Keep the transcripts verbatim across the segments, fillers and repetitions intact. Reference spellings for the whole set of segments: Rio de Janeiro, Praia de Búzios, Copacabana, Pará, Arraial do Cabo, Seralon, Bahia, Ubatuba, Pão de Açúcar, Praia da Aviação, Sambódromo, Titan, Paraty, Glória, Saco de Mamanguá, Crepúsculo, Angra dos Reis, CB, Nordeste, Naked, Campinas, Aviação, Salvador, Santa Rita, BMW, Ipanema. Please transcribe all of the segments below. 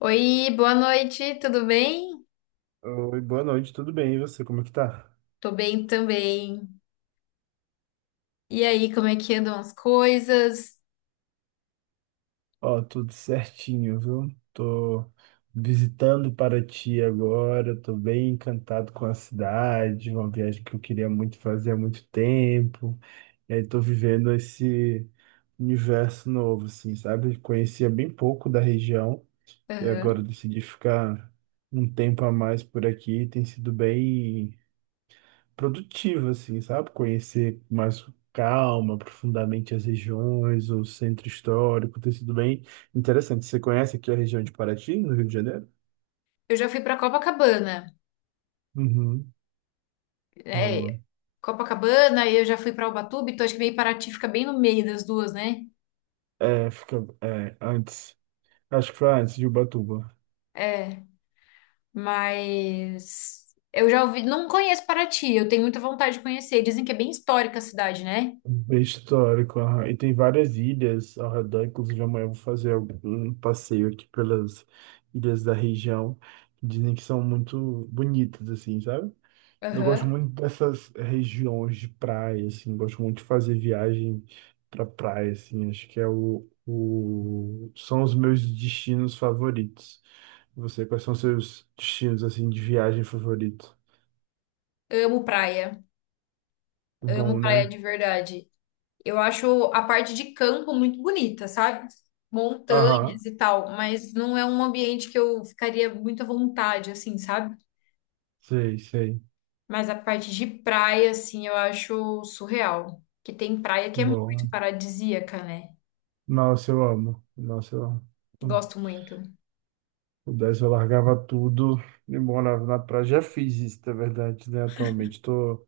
Oi, boa noite, tudo bem? Oi, boa noite, tudo bem? E você, como é que tá? Tô bem também. E aí, como é que andam as coisas? Ó, tudo certinho, viu? Tô visitando Paraty agora, tô bem encantado com a cidade, uma viagem que eu queria muito fazer há muito tempo. E aí tô vivendo esse universo novo, assim, sabe? Conhecia bem pouco da região e agora Aham. decidi ficar um tempo a mais por aqui. Tem sido bem produtivo, assim, sabe? Conhecer mais com calma, profundamente as regiões, o centro histórico, ter sido bem interessante. Você conhece aqui a região de Paraty, no Rio de Janeiro? Eu já fui pra Copacabana. Uhum, boa. É, Copacabana, e eu já fui pra Ubatuba, então acho que meio Paraty fica bem no meio das duas, né? É, fica, é, antes, acho que foi antes de Ubatuba. É, mas eu já ouvi, não conheço Paraty, eu tenho muita vontade de conhecer. Dizem que é bem histórica a cidade, né? Bem histórico, aham. E tem várias ilhas ao redor, inclusive amanhã eu vou fazer algum- um passeio aqui pelas ilhas da região, que dizem que são muito bonitas, assim, sabe? Eu gosto Aham. muito dessas regiões de praia, assim, gosto muito de fazer viagem para praia, assim, acho que é o, o... são os meus destinos favoritos. Você, quais são os seus destinos, assim, de viagem favorito? Amo praia, amo Bom, praia né? de verdade. Eu acho a parte de campo muito bonita, sabe? Aham, Montanhas e tal, mas não é um ambiente que eu ficaria muito à vontade, assim, sabe? sei, sei. Mas a parte de praia, assim, eu acho surreal. Que tem praia que é Bom, muito né? paradisíaca, né? Nossa, eu amo, nossa, eu amo. Hum, Gosto Se muito. pudesse, eu largava tudo e morava na praia. Já fiz isso, na verdade, né, atualmente, tô,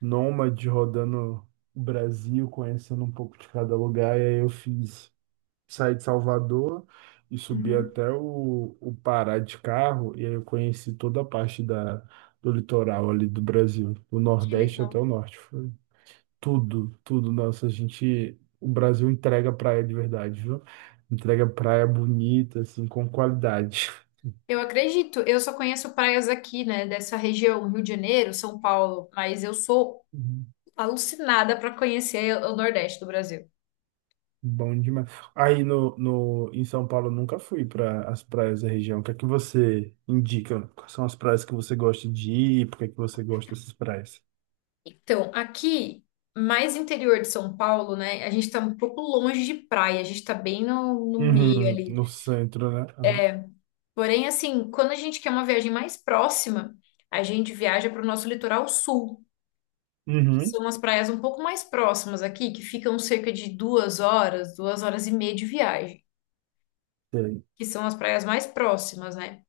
nômade rodando o Brasil, conhecendo um pouco de cada lugar. E aí eu fiz, saí de Salvador e subi Uhum. até o, o Pará de carro. E aí eu conheci toda a parte da, do litoral ali do Brasil, do Que Nordeste até legal. o Norte. Foi tudo, tudo. Nossa, a gente, o Brasil entrega praia de verdade, viu? Entrega praia bonita, assim, com qualidade. Eu acredito, eu só conheço praias aqui, né, dessa região, Rio de Janeiro, São Paulo, mas eu sou alucinada para conhecer o Nordeste do Brasil. Bom demais. Aí no, no, em São Paulo eu nunca fui para as praias da região. O que é que você indica? Quais são as praias que você gosta de ir? Por que é que você gosta dessas praias? Então, aqui, mais interior de São Paulo, né? A gente tá um pouco longe de praia, a gente tá bem no, no meio Uhum, ali. no centro, né? Aham. Porém, assim, quando a gente quer uma viagem mais próxima, a gente viaja para o nosso litoral sul, que Uhum. são as praias um pouco mais próximas aqui, que ficam cerca de duas horas, duas horas e meia de viagem, Sei. que são as praias mais próximas, né?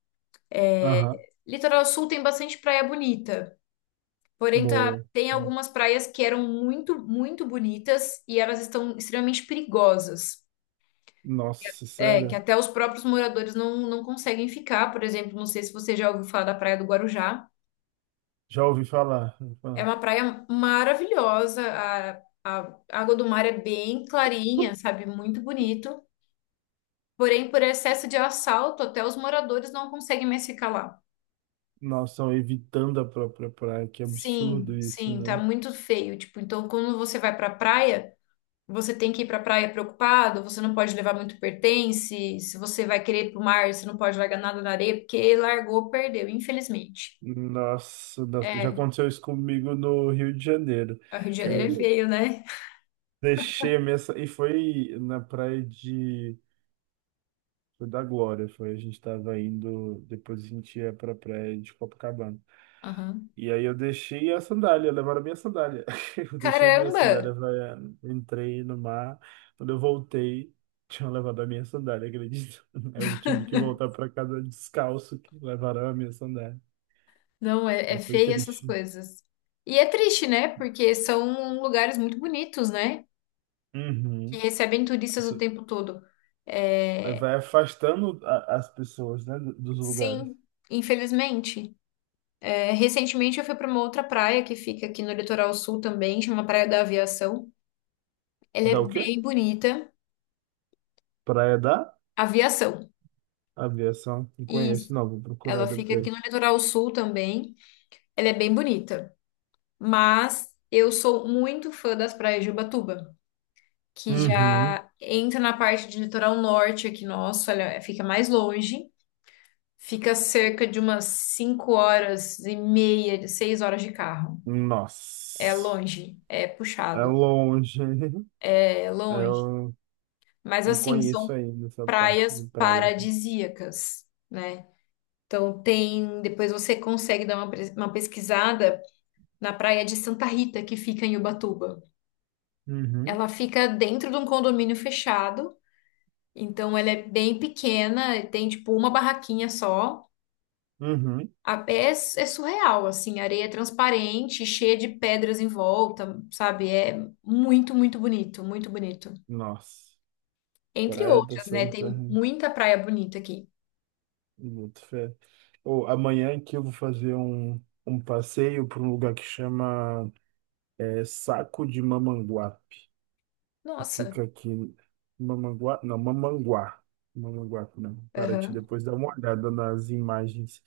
Aham. Litoral sul tem bastante praia bonita. Porém, tá, Boa. tem No- algumas praias que eram muito, muito bonitas e elas estão extremamente perigosas. Nossa, É, que sério? até os próprios moradores não, não conseguem ficar. Por exemplo, não sei se você já ouviu falar da Praia do Guarujá. Já ouvi falar. Já ouvi É falar. uma praia maravilhosa. A, a água do mar é bem clarinha, sabe? Muito bonito. Porém, por excesso de assalto, até os moradores não conseguem mais ficar lá. Nossa, estão evitando a própria praia. Que Sim, absurdo isso, sim, tá né? muito feio. Tipo, então quando você vai pra praia, você tem que ir pra praia preocupado, você não pode levar muito pertence. Se você vai querer ir pro mar, você não pode largar nada na areia, porque largou, perdeu, infelizmente. Nossa, nossa, já É, aconteceu isso comigo no Rio de Janeiro. O Rio de Janeiro é feio, né? Deixei a minha. sa- E foi na praia de. Foi da Glória, foi. A gente tava indo. Depois a gente ia pra praia de Copacabana. Aham. E aí eu deixei a sandália, levaram a minha sandália. Eu deixei minha Caramba! sandália, havaiana, entrei no mar. Quando eu voltei, tinham levado a minha sandália, acredito. Eu tive que voltar pra casa descalço, que levaram a minha sandália. Não, é, é Aí foi feio essas triste. coisas. E é triste, né? Porque são lugares muito bonitos, né? Que Uhum. recebem turistas o Isso tempo todo. É, vai afastando a- as pessoas, né, do- dos lugares. sim, infelizmente. É, recentemente eu fui para uma outra praia que fica aqui no litoral sul também, chama Praia da Aviação. Ela é Dá o quê? bem bonita. Praia da? Aviação. Aviação, não conheço, Isso. não. Vou procurar Ela fica aqui no depois. litoral sul também. Ela é bem bonita. Mas eu sou muito fã das praias de Ubatuba. Que Uhum. já entra na parte de litoral norte aqui nosso, olha, fica mais longe, fica cerca de umas cinco horas e meia, seis horas de carro. É Nossa. longe, é É puxado, longe. hein? é longe. Eu Mas não assim, são conheço ainda essa parte de praias praia. paradisíacas, né? Então tem, depois você consegue dar uma, pres- uma pesquisada na praia de Santa Rita, que fica em Ubatuba. Uhum. Ela fica dentro de um condomínio fechado, então ela é bem pequena, tem tipo uma barraquinha só, Uhum. A- É, é surreal, assim, a areia é transparente, cheia de pedras em volta, sabe? É muito, muito bonito, muito bonito. Nossa. Entre Praia da outras, né? Santa. Tem muita praia bonita aqui. Muito fé. Ou amanhã aqui eu vou fazer um, um passeio para um lugar que chama é, Saco de Mamanguape. Que Nossa, fica aqui. Mamanguá? Não, Mamanguá. Mamanguape, não. Paraty, aham. depois dá uma olhada nas imagens.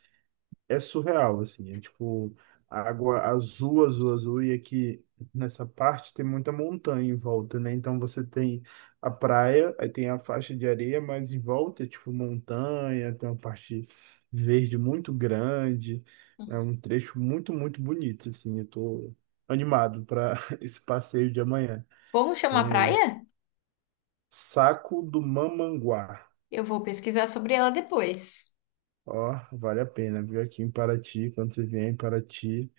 É surreal, assim, é tipo água azul, azul, azul, e aqui nessa parte tem muita montanha em volta, né? Então você tem a praia, aí tem a faixa de areia, mas em volta é tipo montanha, tem uma parte verde muito grande, é um trecho muito, muito bonito, assim, eu tô animado para esse passeio de amanhã. Como chama Vem a praia? aí. Saco do Mamanguá. Eu vou pesquisar sobre ela depois. Ó, vale a pena, viu? Aqui em Paraty, quando você vier em Paraty.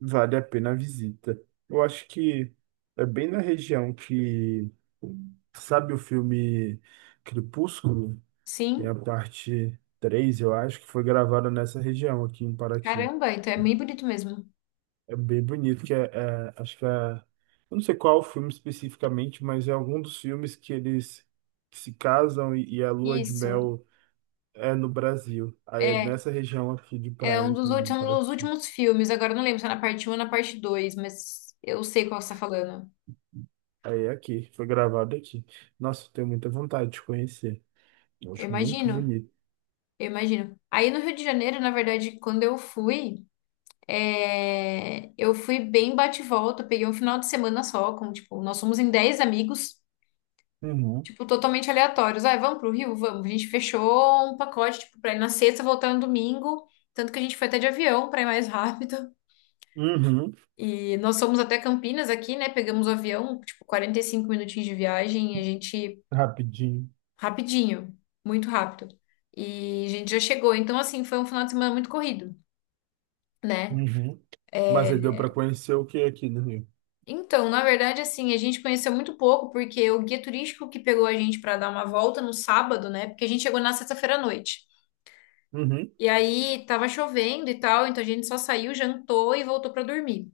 Vale a pena a visita. Eu acho que é bem na região que, sabe o filme Crepúsculo? Tem a Sim, parte três eu acho, que foi gravada nessa região aqui em Paraty. caramba, então é bem bonito mesmo. É bem bonito, que é, é- acho que é, eu não sei qual o filme especificamente, mas é algum dos filmes que eles se casam e, e a lua de Isso, mel é no Brasil. Aí é é, nessa região aqui de é praia, um aqui dos, ulti- em um dos Paraty. últimos filmes, agora eu não lembro se é na parte um, ou na parte dois, mas eu sei qual você está falando. Aí é aqui, foi gravado aqui. Nossa, eu tenho muita vontade de conhecer. Eu Eu acho muito imagino. bonito. Eu imagino. Aí no Rio de Janeiro, na verdade, quando eu fui, é, eu fui bem bate e volta, eu peguei um final de semana só, com, tipo, nós somos em dez amigos, Uhum, tipo, totalmente aleatórios. Ah, vamos pro Rio? Vamos. A gente fechou um pacote, tipo, pra ir na sexta, voltar no domingo, tanto que a gente foi até de avião pra ir mais rápido. uhum, E nós fomos até Campinas aqui, né? Pegamos o avião, tipo, quarenta e cinco minutinhos de viagem, e a gente, rapidinho. rapidinho, muito rápido. E a gente já chegou. Então, assim, foi um final de semana muito corrido né? Uhum. Mas aí deu para conhecer o que aqui no Rio? Então, na verdade, assim, a gente conheceu muito pouco, porque o guia turístico que pegou a gente para dar uma volta no sábado, né? Porque a gente chegou na sexta-feira à noite. Uhum, E aí tava chovendo e tal, então a gente só saiu, jantou e voltou para dormir.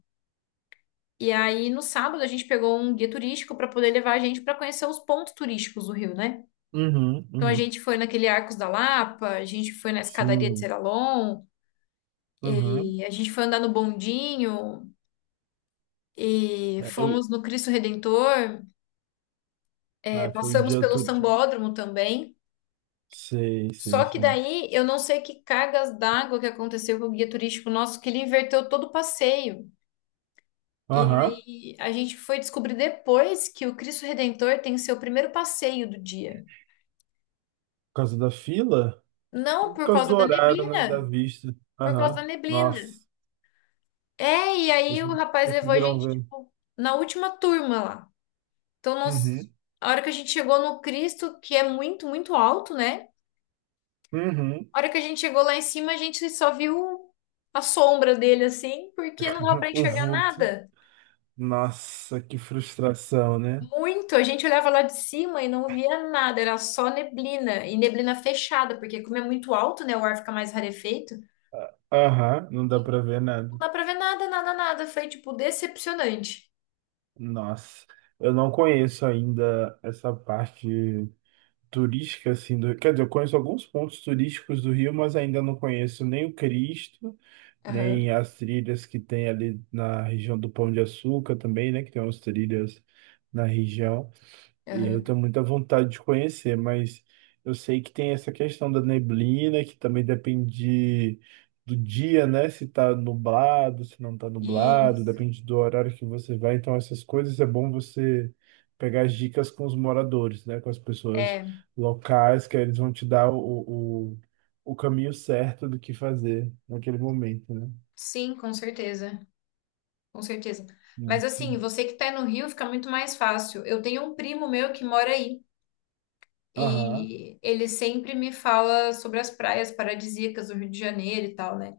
E aí no sábado a gente pegou um guia turístico para poder levar a gente para conhecer os pontos turísticos do Rio, né? uhum, Então a uhum. gente foi naquele Arcos da Lapa, a gente foi na escadaria de Sim, Seralon, uhum. e a gente foi andar no bondinho, e É, eu- fomos no Cristo Redentor, é, Ah, foi um passamos dia pelo todo. Sambódromo também. Sei, sei, Só que sim. daí eu não sei que cargas d'água que aconteceu com o guia turístico nosso, que ele inverteu todo o passeio. E Aham, aí a gente foi descobrir depois que o Cristo Redentor tem seu primeiro passeio do dia. por causa da fila? Não Por por causa do causa da horário, né, da neblina, vista. por causa da Aham, neblina. nossa, É, e aí vocês o não rapaz levou a conseguiram gente, ver. tipo, na última turma lá. Então, nós, Uhum, a hora que a gente chegou no Cristo, que é muito, muito alto, né? uhum, A hora que a gente chegou lá em cima, a gente só viu a sombra dele, assim, porque não dava pra o enxergar vulto. nada. Nossa, que frustração, né? Muito, a gente olhava lá de cima e não via nada, era só neblina, e neblina fechada, porque como é muito alto, né, o ar fica mais rarefeito, Aham, não dá pra ver não nada. dá pra ver nada, nada, nada, foi, tipo, decepcionante. Nossa, eu não conheço ainda essa parte turística, assim, do, quer dizer, eu conheço alguns pontos turísticos do Rio, mas ainda não conheço nem o Cristo, Aham, nem as trilhas que tem ali na região do Pão de Açúcar também, né? Que tem umas trilhas na região. E eu aham. tenho muita vontade de conhecer, mas eu sei que tem essa questão da neblina, que também depende do dia, né? Se tá nublado, se não tá nublado, Isso, depende do horário que você vai. Então, essas coisas é bom você pegar as dicas com os moradores, né? Com as pessoas é, locais, que aí eles vão te dar o, o, o caminho certo do que fazer naquele momento, né? sim, com certeza, com certeza. Né? Mas assim, você que tá no Rio fica muito mais fácil. Eu tenho um primo meu que mora aí, Aham, e ele sempre me fala sobre as praias paradisíacas do Rio de Janeiro e tal, né?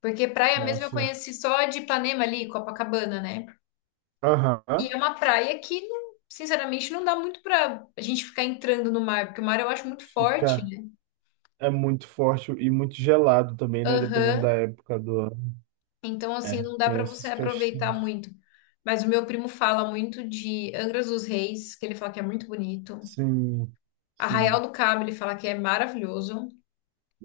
Porque praia mesmo eu nossa. conheci só de Ipanema ali, Copacabana, né? E Aham, é uma praia que, não- sinceramente, não dá muito pra a gente ficar entrando no mar, porque o mar eu acho muito forte, fica. né? É muito forte e muito gelado também, né? Dependendo da Aham. época do ano. Então, assim, É, não dá tem pra você essas aproveitar questões. muito. Mas o meu primo fala muito de Angra dos Reis, que ele fala que é muito bonito. Sim, Arraial sim. do Cabo, ele fala que é maravilhoso.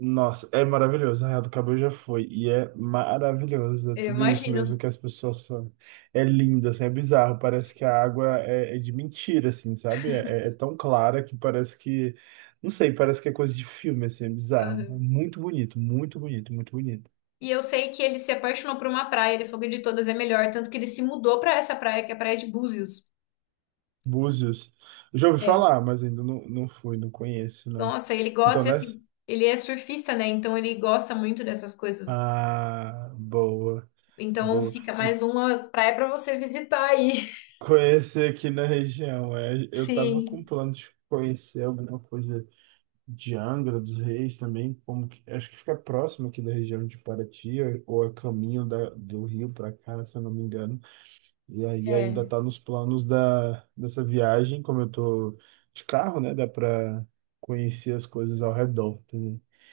Nossa, é maravilhoso. Arraial do Cabo já foi. E é maravilhoso. É Eu tudo isso mesmo imagino. que as pessoas falam. É lindo, assim, é bizarro. Parece que a água é, é de mentira, assim, sabe? É, é- é tão clara que parece que. Não sei, parece que é coisa de filme, assim, é bizarro. É Aham. muito bonito, muito bonito, muito bonito. E eu sei que ele se apaixonou por uma praia, ele falou que de todas é melhor, tanto que ele se mudou pra essa praia, que é a Praia de Búzios. Búzios. Eu já ouvi É. falar, mas ainda não, não fui, não conheço, não. Nossa, ele Então, gosta, e nessa. assim, ele é surfista, né? Então ele gosta muito dessas coisas. Ah, boa, Então boa. fica Eu mais uma praia pra você visitar aí. conheci aqui na região. É, eu tava com Sim. plano de conhecer alguma coisa de Angra dos Reis também, como que, acho que fica próximo aqui da região de Paraty, ou é caminho da, do Rio para cá, se eu não me engano. E aí ainda É, tá nos planos da, dessa viagem, como eu tô de carro, né? Dá para conhecer as coisas ao redor. Tá?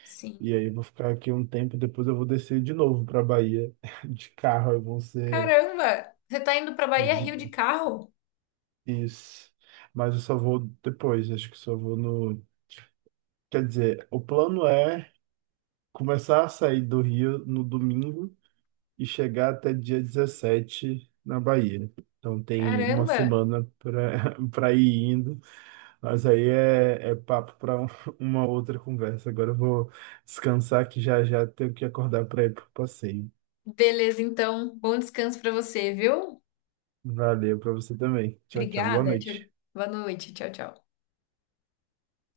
sim. E aí eu vou ficar aqui um tempo, depois eu vou descer de novo para Bahia de carro, aí vão ser Caramba, você tá indo pra Bahia Rio de carro? isso. Mas eu só vou depois, acho que só vou no, quer dizer, o plano é começar a sair do Rio no domingo e chegar até dia dezessete na Bahia. Então tem uma Caramba. semana para para ir indo, mas aí é, é papo para uma outra conversa. Agora eu vou descansar que já já tenho que acordar para ir pro passeio. Beleza, então, bom descanso pra você, viu? Valeu pra você também. Tchau, tchau. Boa Obrigada. Tchau. noite. Boa noite. Tchau, tchau.